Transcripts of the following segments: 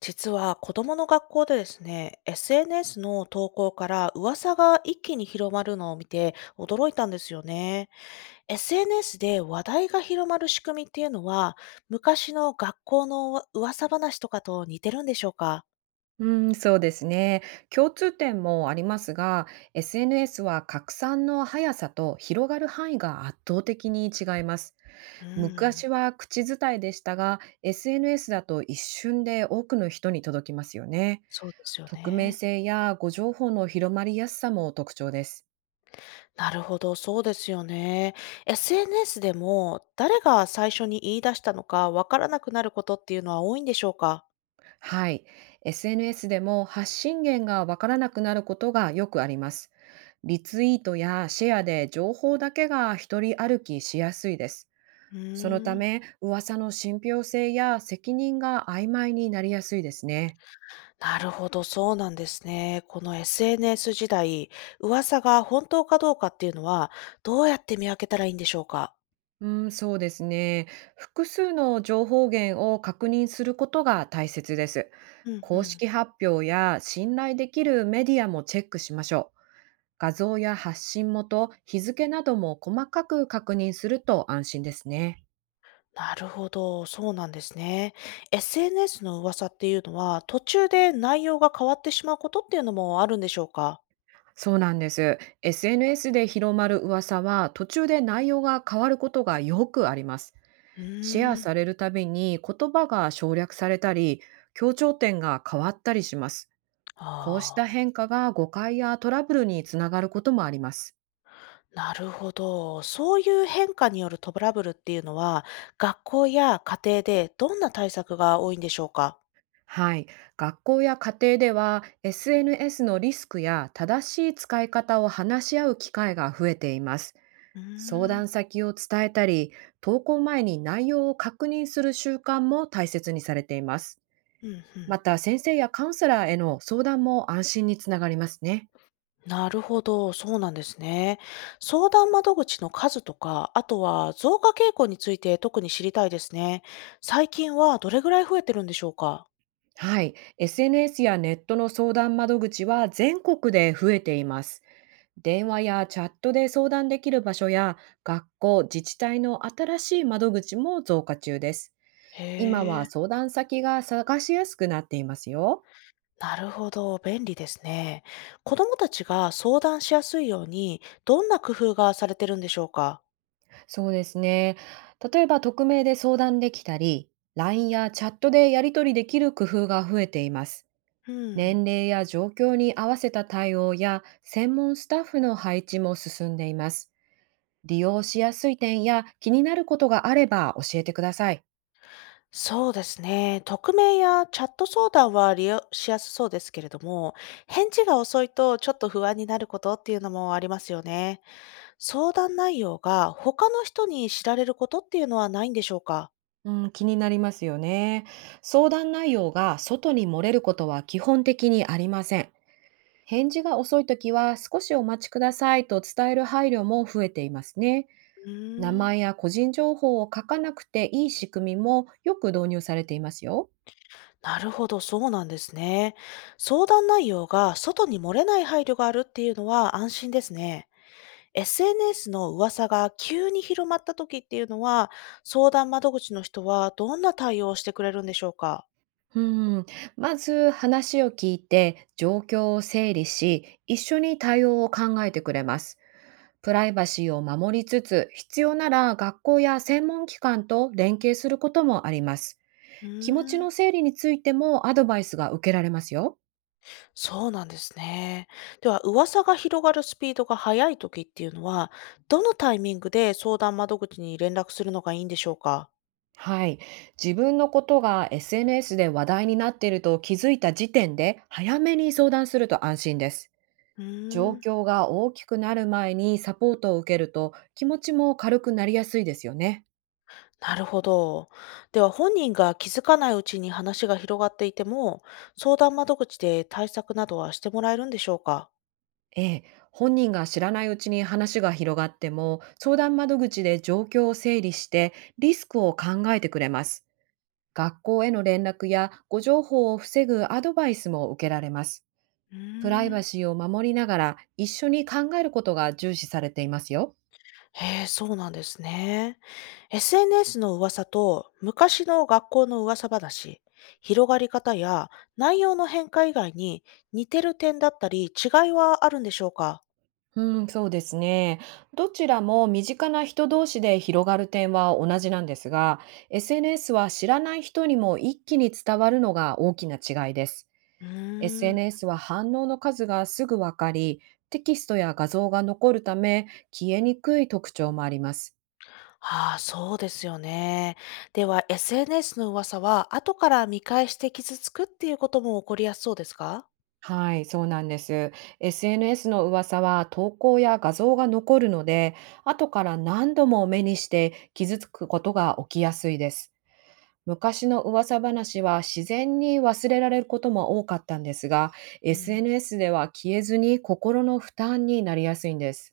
実は子供の学校でですね、SNS の投稿から噂が一気に広まるのを見て驚いたんですよね。SNS で話題が広まる仕組みっていうのは、昔の学校の噂話とかと似てるんでしょうか。うん、そうですね。共通点もありますが、SNS は拡散の速さと広がる範囲が圧倒的に違います。うん、昔は口伝えでしたが、SNS だと一瞬で多くの人に届きますよね。そうですよ匿名ね。性や誤情報の広まりやすさも特徴です。なるほど、そうですよね。SNS でも誰が最初に言い出したのかわからなくなることっていうのは多いんでしょうか。はい。SNS でも発信源がわからなくなることがよくあります。リツイートやシェアで情報だけが一人歩きしやすいです。うーそのたん。め、噂の信憑性や責任が曖昧になりやすいですね。なるほど、そうなんですね。この SNS 時代、噂が本当かどうかっていうのは、どうやって見分けたらいいんでしょうか？うん、そうですね。複数の情報源を確認することが大切です。うんう公ん。式発表や信頼できるメディアもチェックしましょう。画像や発信元、日付なども細かく確認すると安心ですね。なるほど、そうなんですね。SNS の噂っていうのは、途中で内容が変わってしまうことっていうのもあるんでしょうか？そうなんです。SNS で広まる噂は途中で内容が変わることがよくあります。うシェアーん。されるたびに言葉が省略されたり、強調点が変わったりします。こうしたああ、変化が誤解やトラブルにつながることもあります。なるほど。そういう変化によるトラブルっていうのは、学校や家庭でどんな対策が多いんでしょうか？はい。学校や家庭では SNS のリスクや正しい使い方を話し合う機会が増えています。うー相談ん。先を伝えたり、投稿前に内容を確認する習慣も大切にされています。うん、うん。また、先生やカウンセラーへの相談も安心につながりますね。なるほど、そうなんですね。相談窓口の数とか、あとは増加傾向について特に知りたいですね。最近はどれぐらい増えてるんでしょうか。はい、SNS やネットの相談窓口は全国で増えています。電話やチャットで相談できる場所や学校、自治体の新しい窓口も増加中です。今へはえ、相談先が探しやすくなっていますよ。なるほど、便利ですね。子供たちが相談しやすいように、どんな工夫がされてるんでしょうか。そうですね。例えば匿名で相談できたり、LINE やチャットでやり取りできる工夫が増えています。うん。年齢や状況に合わせた対応や専門スタッフの配置も進んでいます。利用しやすい点や気になることがあれば教えてください。そうですね。匿名やチャット相談は利用しやすそうですけれども、返事が遅いとちょっと不安になることっていうのもありますよね。相談内容が他の人に知られることっていうのはないんでしょうか？うん、気になりますよね。相談内容が外に漏れることは基本的にありません。返事が遅いときは少しお待ちくださいと伝える配慮も増えていますね。う名ーん、前や個人情報を書かなくていい仕組みもよく導入されていますよ。なるほど、そうなんですね。相談内容が外に漏れない配慮があるっていうのは安心ですね。SNS の噂が急に広まった時っていうのは、相談窓口の人はどんな対応をしてくれるんでしょうか？うん、まず話を聞いて状況を整理し、一緒に対応を考えてくれます。プライバシーを守りつつ、必要なら学校や専門機関と連携することもあります。う気持ちーのん、整理についてもアドバイスが受けられますよ。そうなんですね。では、噂が広がるスピードが速い時っていうのは、どのタイミングで相談窓口に連絡するのがいいんでしょうか？はい。自分のことが SNS で話題になっていると気づいた時点で、早めに相談すると安心です。う状ーん、況が大きくなる前にサポートを受けると、気持ちも軽くなりやすいですよね。なるほど。では本人が気づかないうちに話が広がっていても、相談窓口で対策などはしてもらえるんでしょうか。ええ、本人が知らないうちに話が広がっても、相談窓口で状況を整理して、リスクを考えてくれます。学校への連絡やご情報を防ぐアドバイスも受けられます。うープライバん。シーを守りながら、一緒に考えることが重視されていますよ。へえ、そうなんですね。SNS の噂と昔の学校の噂話、広がり方や内容の変化以外に似てる点だったり違いはあるんでしょうか。うん、そうですね。どちらも身近な人同士で広がる点は同じなんですが、SNS は知らない人にも一気に伝わるのが大きな違いです。うーん。SNS は反応の数がすぐわかり、テキストや画像が残るため消えにくい特徴もあります。ああ、そうですよね。では、SNS の噂は、後から見返して傷つくっていうことも起こりやすそうですか。はい、そうなんです。SNS の噂は投稿や画像が残るので、後から何度も目にして傷つくことが起きやすいです。昔の噂話は自然に忘れられることも多かったんですが、うん。SNS では消えずに心の負担になりやすいんです。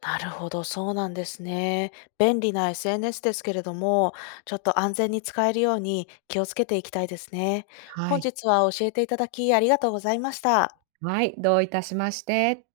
なるほど、そうなんですね。便利な SNS ですけれども、ちょっと安全に使えるように気をつけていきたいですね。は本い。日は教えていただきありがとうございました。はい、どういたしまして。